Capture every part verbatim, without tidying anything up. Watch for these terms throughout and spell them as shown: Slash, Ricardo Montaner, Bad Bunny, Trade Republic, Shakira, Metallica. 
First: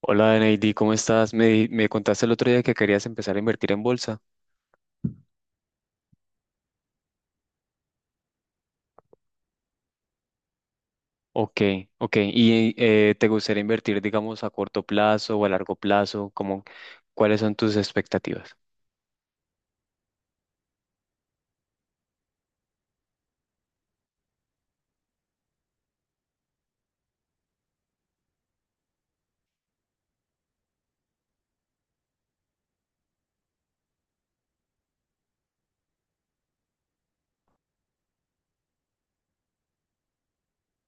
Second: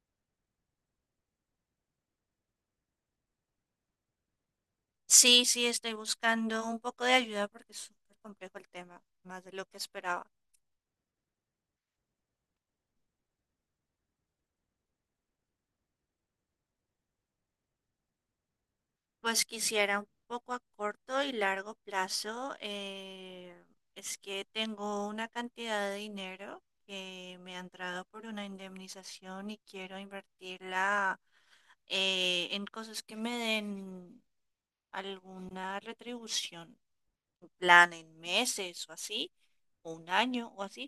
Hola, Neidi, ¿cómo estás? Me, me contaste el otro día que querías empezar a invertir en bolsa. Sí, sí, estoy buscando un poco de ayuda porque es súper complejo el tema, más de lo que esperaba. Ok, ok. ¿Y eh, te gustaría invertir, digamos, a corto plazo o a largo plazo? ¿Cómo, cuáles son tus expectativas? Pues quisiera un poco a corto y largo plazo. Eh, es que tengo una cantidad de dinero que me ha entrado por una indemnización y quiero invertirla eh, en cosas que me den alguna retribución. Un plan en meses o así, o un año o así,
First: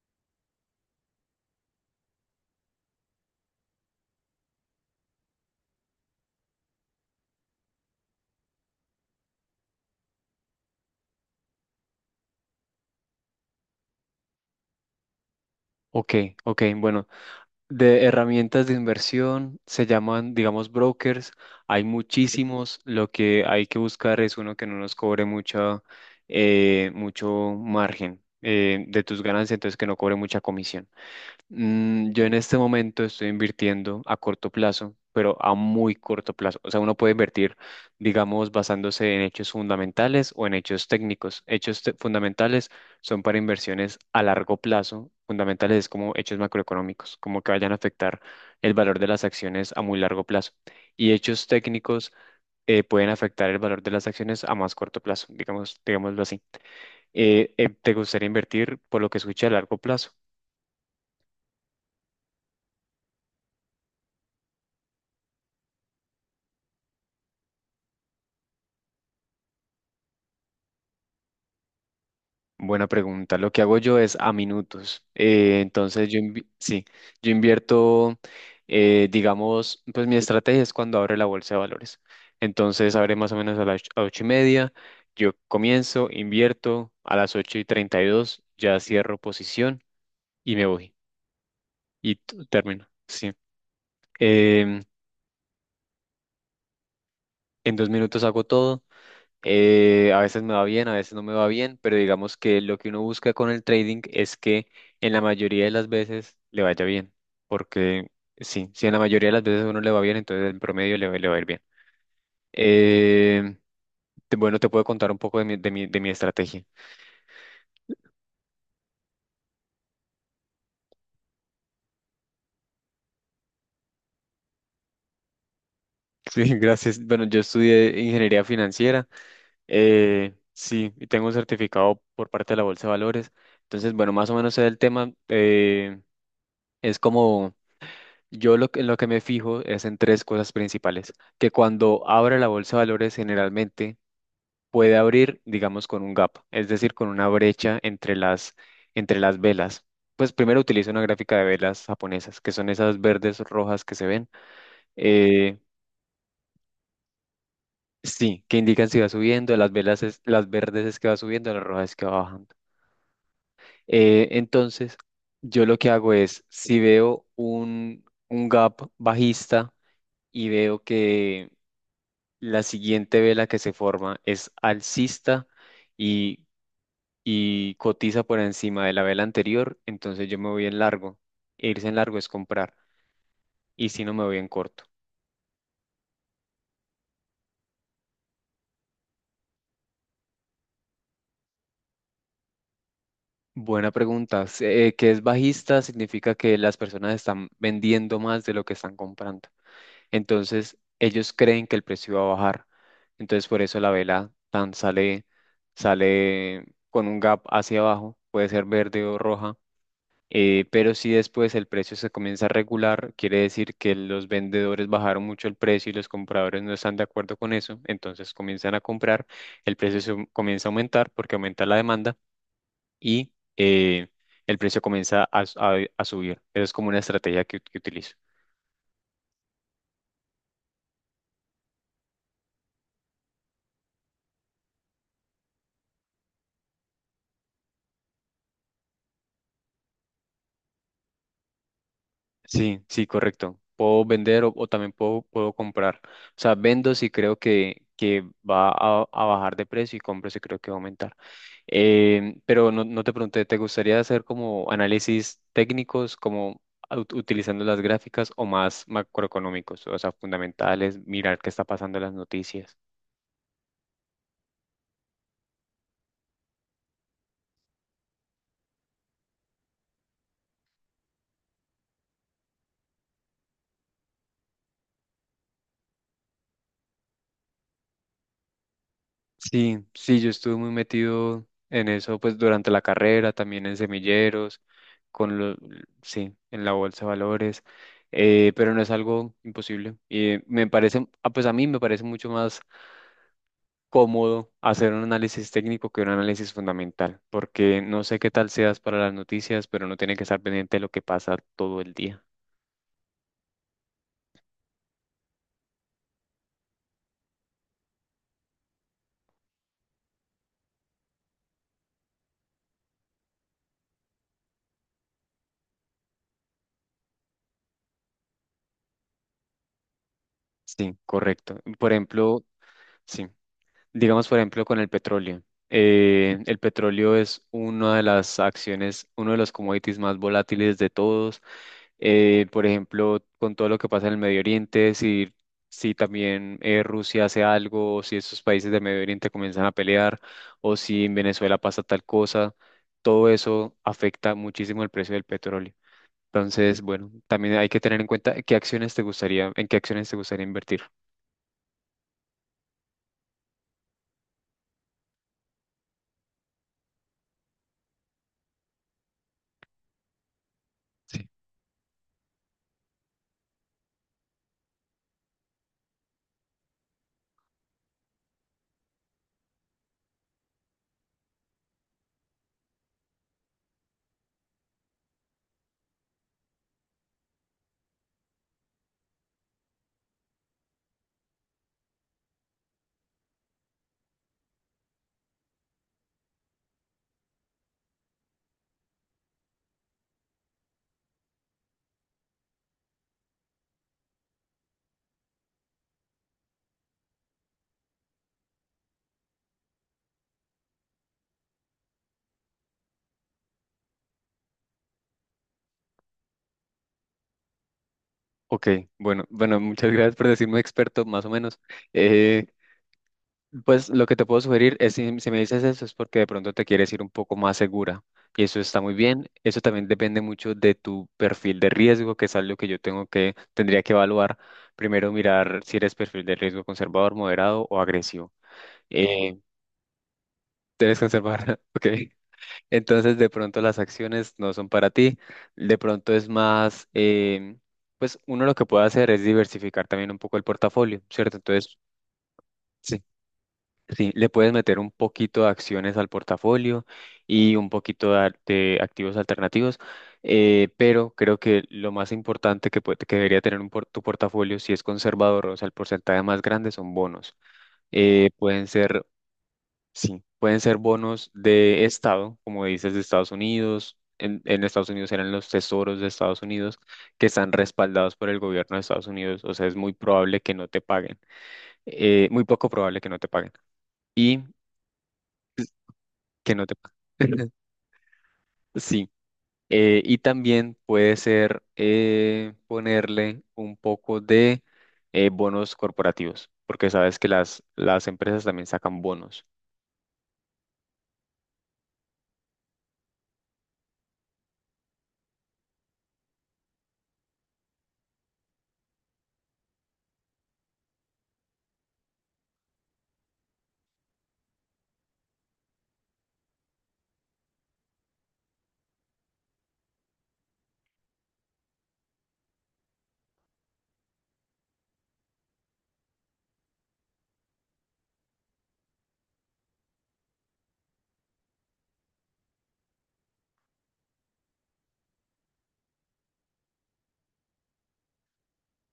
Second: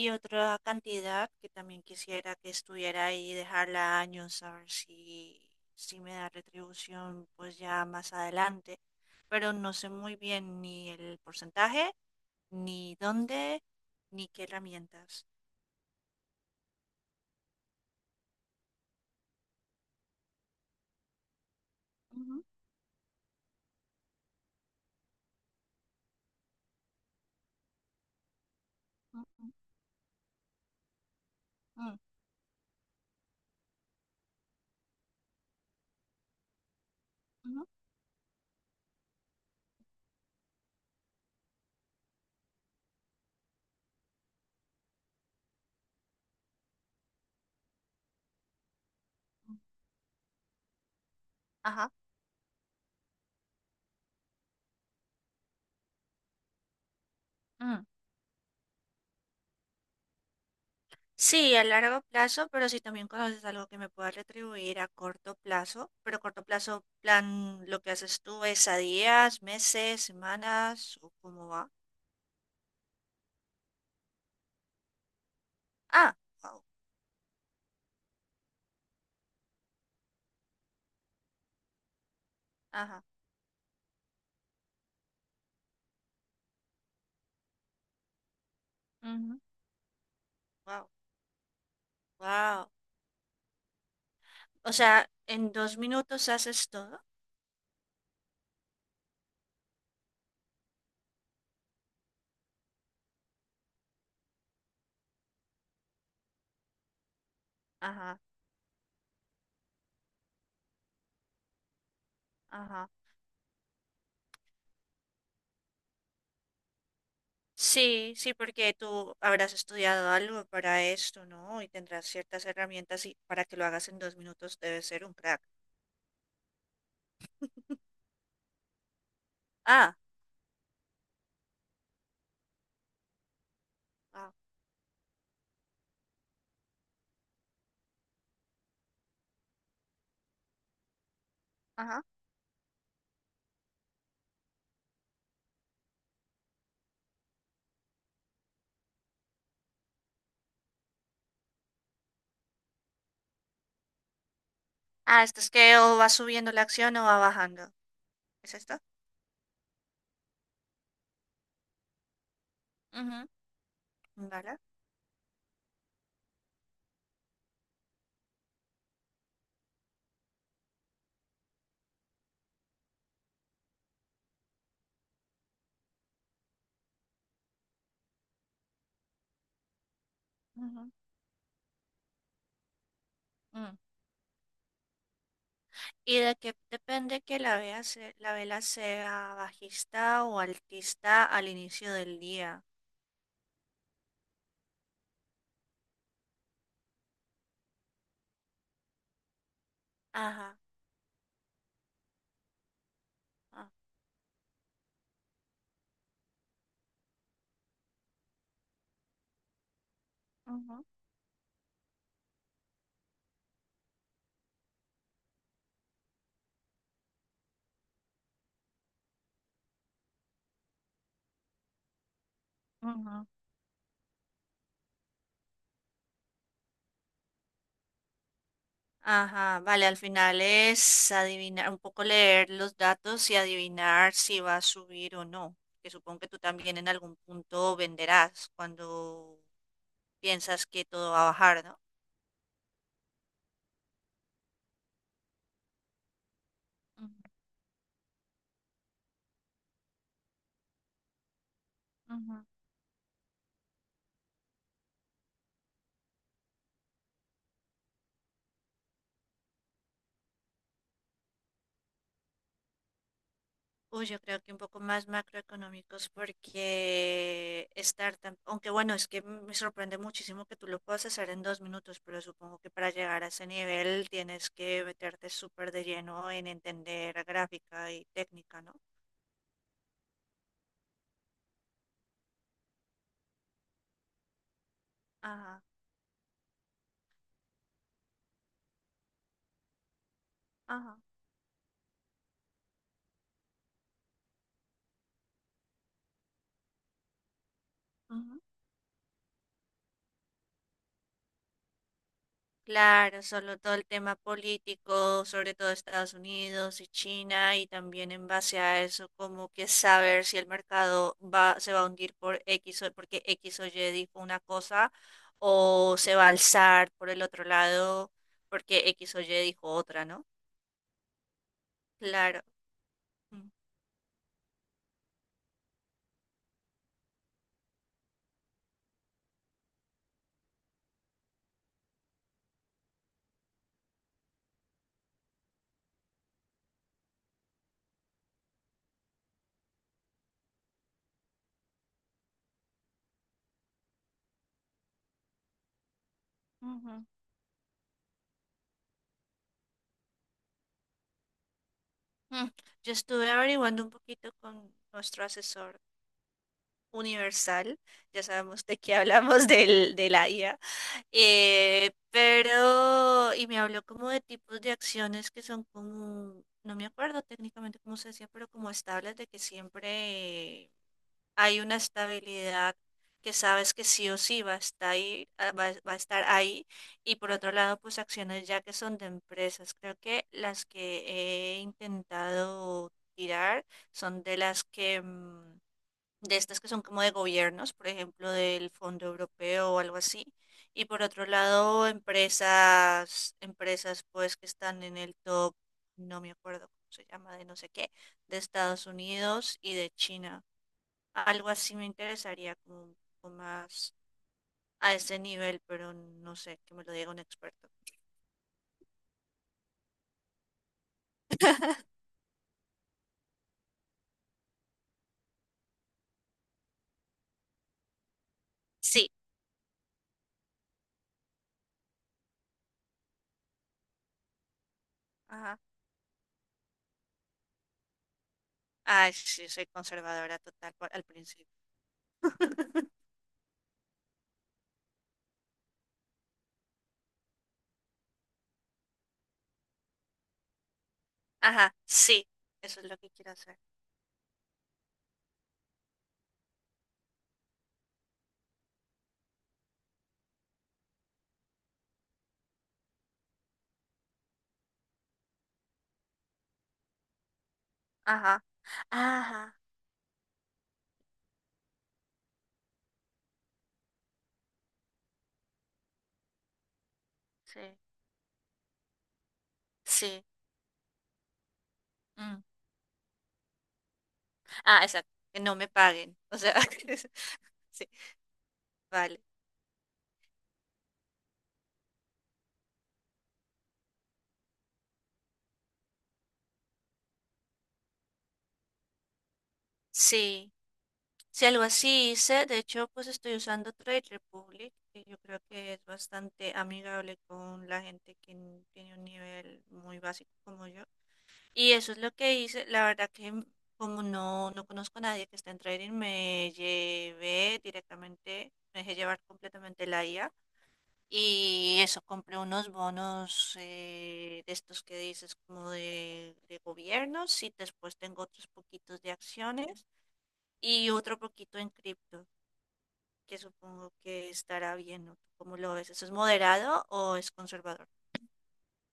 y otra cantidad que también quisiera que estuviera ahí y dejarla años a ver si, si me da retribución pues ya más adelante, pero no sé muy bien ni el porcentaje, ni dónde, ni qué herramientas. Ok, ok. Bueno, de herramientas de inversión se llaman, digamos, brokers. Hay Ujú, muchísimos. Lo que hay que buscar es uno que no nos cobre mucha, eh, mucho margen eh, de tus ujú, ganancias, entonces que no cobre mucha comisión. ujú, Mm, yo en este momento estoy invirtiendo a corto plazo, pero a muy corto plazo. O sea, uno puede invertir, ujú, digamos, basándose en hechos fundamentales o en hechos técnicos. Hechos te- fundamentales son para inversiones a largo plazo. Fundamentales es como hechos macroeconómicos, como que vayan a afectar el valor de las ujú. acciones a muy largo plazo. Y hechos Ajá. técnicos eh, pueden afectar el valor de las acciones a más corto plazo, digamos, digámoslo así. Eh, eh, ¿te gustaría invertir por lo que escuché a largo plazo? Sí, a largo plazo, pero si también conoces algo que me pueda retribuir a corto plazo, pero corto plazo, plan, lo que haces tú es a días, meses, semanas, o cómo va. Buena pregunta. Lo que hago yo es a minutos. Eh, entonces Ah, yo invi- wow, sí, yo invierto, eh, digamos, pues mi estrategia es cuando abre la bolsa de valores. Entonces ajá, abre más o menos a las och- a ocho y media. Yo comienzo, invierto a las ocho y treinta y dos, ya cierro ujú, posición y me wow, voy. Y t- wow. termino. Sí. O Em, sea, ¿en dos minutos haces todo? en dos minutos hago todo. Eh, a veces me va bien, a veces no me va bien, pero digamos que lo que uno busca con el trading es que en la mayoría de las veces le vaya bien, porque Ajá, sí, si en la mayoría de las veces a uno le va bien, entonces en promedio le, va- le va a ir bien. ajá. Eh, te- bueno, te puedo contar un poco de mi, de mi, de mi estrategia. Sí, sí, porque tú habrás estudiado algo para esto, ¿no? Y tendrás ciertas herramientas y para que lo hagas en dos minutos debes ser un crack. Sí, gracias. Bueno, yo estudié ingeniería financiera, Ah, eh, sí, y tengo un certificado por parte de la Bolsa de Valores, entonces, bueno, más o menos sé del tema, eh, es como... Yo lo que, en lo que me fijo es en tres cosas principales, que wow. cuando abre la bolsa de valores generalmente puede abrir, digamos, con un gap, es decir, con una brecha entre las, entre las velas. Pues primero utilizo una gráfica de velas japonesas, que son esas verdes rojas que se ven. Ah, ¿esto es eh, que o va subiendo la acción o va bajando? sí, ¿Es que esto? indican si va subiendo, las velas es- las verdes es que va subiendo, las rojas es que va bajando. Ujú. Eh, Vale. entonces, yo lo que hago es, si veo un, un gap bajista y veo que la siguiente vela que se forma es alcista y, y cotiza por encima de la vela anterior, entonces yo me voy en Ujú, largo. E Irse en largo es comprar mm. y si no me voy en corto. ¿Y de que depende que la vela, se- la vela sea bajista o altista al inicio del día? Buena pregunta. Se- eh, que es bajista significa que las personas están vendiendo más de lo que están comprando. Ajá. Entonces ellos creen que el precio va a bajar. Entonces por Ah, eso la vela tan sale, sale con un gap hacia abajo, puede ser verde o roja. Eh, ujú, pero si después el precio se comienza a regular, quiere decir que los vendedores bajaron mucho el precio y los compradores no están de acuerdo con eso, entonces comienzan a comprar, el precio se comienza a aumentar porque aumenta la demanda ujú. y eh, el precio comienza a, s- a- a subir. Esa es como una estrategia que, que utilizo. Ajá, vale, al final es adivinar, un poco leer los datos y adivinar si va a subir o no. Que supongo que tú también en algún punto venderás cuando piensas que todo va a bajar, ¿no? Sí, sí, correcto. Puedo vender o, o también puedo, puedo comprar. O sea, vendo si Ujú. creo que, que va a, a bajar de precio y compro si creo que va a aumentar. Em, pero no, no te pregunté, ¿te gustaría hacer como análisis técnicos, como ut- utilizando las gráficas o más macroeconómicos, o sea, fundamentales, mirar qué está pasando en las noticias? Uy, yo creo que un poco más macroeconómicos porque estar tan, aunque bueno, es que me sorprende muchísimo que tú lo puedas hacer en dos minutos, pero supongo que para llegar a ese nivel tienes que meterte súper de lleno en entender gráfica y técnica, ¿no? Sí, sí, yo estuve muy metido en eso, pues durante la carrera, también en semilleros, con lo, Ajá, sí, en la bolsa de valores, eh, pero no es algo imposible. Y me ajá. parece, ah, pues a mí me parece mucho más cómodo hacer un análisis técnico que un análisis fundamental, porque no sé qué Ujú. tal seas para las noticias, pero no tiene que estar pendiente de lo que pasa todo el día. Claro, solo todo el tema político, sobre todo Estados Unidos y China, y también en base a eso, como que saber si el mercado va, se va a hundir por X o porque X o Y dijo una cosa o se va a alzar por el otro lado porque X o Y dijo otra, ¿no? Sí, correcto. Por Claro. ejemplo, sí. Mm, Digamos, por ejemplo, con el petróleo. Eh, el petróleo es una de las acciones, uno de los commodities más volátiles de todos. Eh, por ejemplo, con todo lo que pasa en el Medio Oriente, si, si también eh, Rusia hace algo, o si esos países del Medio Oriente comienzan a pelear, o si en Venezuela pasa tal cosa, todo eso afecta muchísimo el precio del petróleo. Entonces, ujú. bueno, también hay que tener en cuenta qué acciones te gustaría, en qué acciones te gustaría invertir. Mm. Yo estuve averiguando un poquito con nuestro asesor universal, ya sabemos de qué hablamos del, de la I A, eh, pero, y me habló como de tipos de acciones que son como, no me acuerdo técnicamente cómo se decía, pero como estables de que siempre hay una estabilidad que sabes que sí o sí va a estar ahí, ah, va, va a estar ahí. Y por otro lado, pues acciones ya que son de empresas. Creo que las que he intentado tirar son de las que, mm, de estas que son como de gobiernos, por ejemplo, del Fondo Europeo o algo así. Y por otro lado, empresas, empresas pues que están en el top, no me acuerdo cómo se llama, de no sé qué, de Estados Unidos y de China. Algo así me interesaría como un poco más a ese nivel, pero no sé, que me lo diga un experto. Ok, bueno, bueno, muchas gracias por decirme experto, más o menos. Eh, pues lo que te puedo sugerir es si, si me dices eso es porque de pronto te quieres ir un poco más segura y eso está muy Sí. bien. Eso también depende mucho de tu perfil de riesgo, que es algo que yo tengo que, tendría que evaluar. Primero Ajá. mirar si eres perfil de riesgo conservador, moderado o agresivo. Ay, Eh, sí, soy conservadora total por- ¿eres al conservador? principio. Ok. Entonces, de pronto las acciones no son para ti. De pronto es más, em, pues uno lo que puede hacer es diversificar también un poco el portafolio, ¿cierto? Ajá, Entonces, sí, eso es lo sí, que quiero hacer. sí, le puedes meter un poquito de acciones al portafolio y un poquito de, ar- de activos alternativos, eh, pero creo que lo más importante que, puede- que debería tener un por- tu portafolio, si es conservador, o sea, el porcentaje más grande son bonos. Eh, Ajá, pueden ser ajá, Sí, pueden ser bonos de estado, como dices, de Estados Unidos. En, en Estados Unidos eran los tesoros de Estados Unidos que están sí, respaldados por el gobierno de Estados Unidos. O sea, es muy sí. probable que no te paguen. Eh, mm. muy poco probable que no te paguen. Y Ah, exacto, que no me paguen. O que sea, no te paguen. sí, Sí. vale. eh, y también puede ser eh, ponerle un poco de eh, bonos corporativos, porque sabes que las, las empresas también sacan bonos. Sí. Si algo así hice, de hecho, pues estoy usando Trade Republic, que yo creo que es bastante amigable con la gente que n- tiene un nivel muy básico como yo. Y eso es lo que hice. La verdad que m- como no, no conozco a nadie que esté en trading, me llevé directamente, me dejé llevar completamente la I A. Y eso, compré unos bonos eh, de estos que dices como de, de gobiernos y después tengo otros poquitos de acciones y otro poquito en cripto que supongo que estará bien, ¿no? ¿Cómo lo ves? ¿Eso es moderado o es conservador?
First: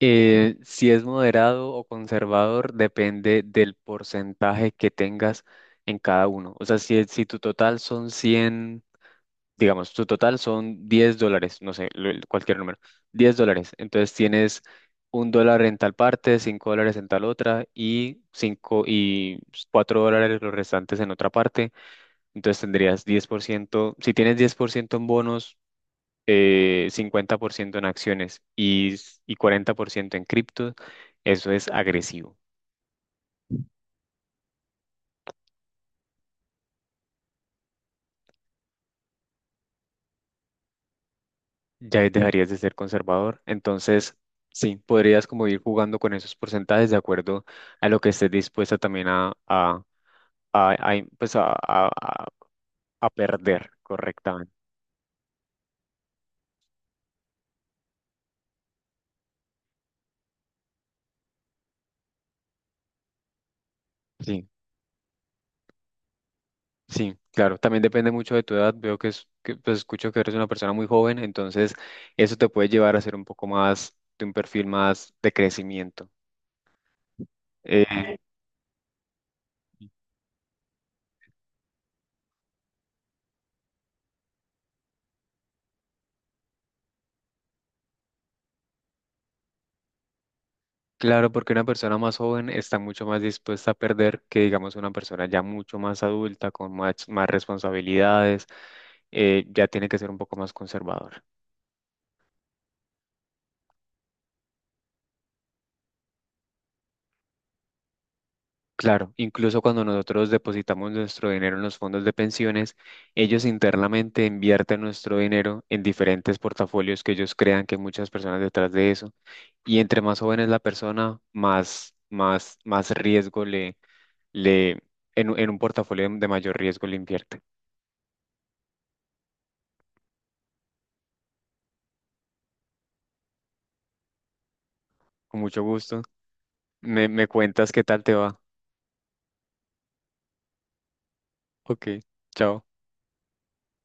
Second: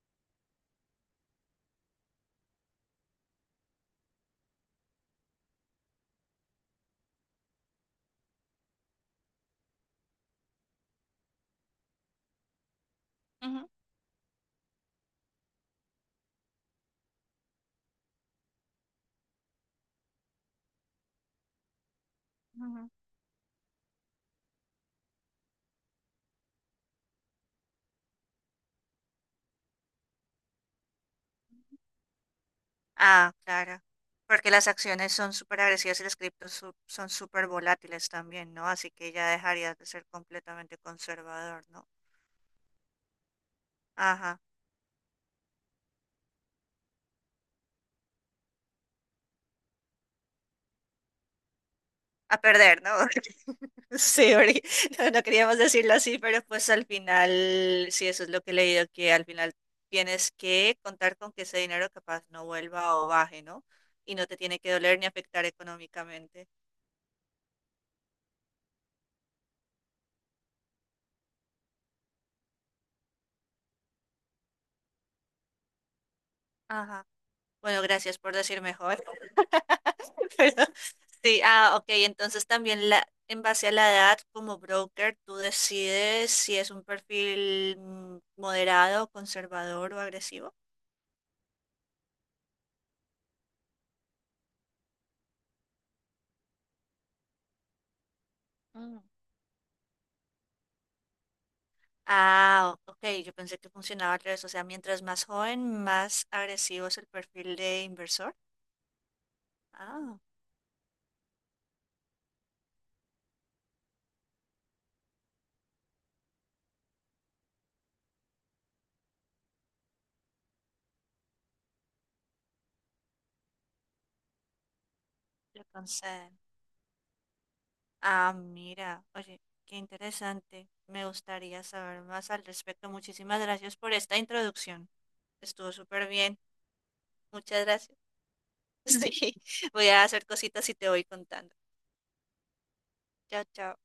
Eh, si es moderado o conservador, depende del porcentaje que tengas en cada uno. O sea, si, si tu total son cien, digamos, tu total son diez dólares, no sé, lo- cualquier número, diez Ujú, dólares. Entonces tienes un dólar en tal parte, cinco dólares en tal otra y, cinco y cuatro dólares los restantes en otra parte. Entonces ujú. tendrías diez por ciento. Si tienes diez por ciento en bonos, eh, cincuenta por ciento en acciones y, s- y cuarenta por ciento en cripto, eso es agresivo. Ah, claro. Porque las acciones son súper agresivas y las criptos su- son súper volátiles también, ¿no? Así que ya dejarías de ser completamente conservador, ¿no? Ya ahí dejarías de ser conservador. Entonces, Ajá. sí, podrías como ir jugando con esos porcentajes de acuerdo a lo que estés dispuesta también a, a, a- a in- pues a, a- a- A perder, ¿no? a perder Sí, correctamente. porque no, no queríamos decirlo así, pero pues al final, sí, eso es lo que he leído, que al final tienes que contar con que ese dinero capaz no vuelva o baje, ¿no? Y no te Sí, tiene que doler ni afectar económicamente. sí, claro. También depende mucho de tu edad. Veo que, es, que pues, escucho que eres una persona muy joven, entonces eso te puede llevar a ser un poco más de un perfil más de crecimiento. Ajá. Bueno, Eh, gracias por decir mejor. Pero, sí, ah, ok, entonces también la, en base a la edad, como broker, tú decides si es un perfil mm, moderado, conservador o agresivo. Claro, porque una persona más joven está mucho más dispuesta a perder que, digamos, una persona ya mucho más adulta, con más, más responsabilidades, Mm. eh, ya tiene que ser un poco más conservador. Ah, o- ok, yo pensé que funcionaba al revés, o sea, mientras más joven, más agresivo es el perfil de inversor. Claro, incluso cuando Ah, nosotros depositamos nuestro dinero en los fondos de pensiones, ellos internamente invierten nuestro dinero en diferentes portafolios que ellos crean que hay muchas personas detrás de eso. Y entre más joven es la persona, más, más, más riesgo le, le, en, un- en un le portafolio de conceden. mayor riesgo le invierte. Ah, mira, oye, qué interesante. Me gustaría saber más al respecto. Muchísimas gracias por esta introducción. Con mucho Estuvo gusto. súper bien. Me, me Muchas cuentas qué gracias. tal te va. Sí, voy a hacer cositas y te voy contando. Ok, chao. Chao, chao.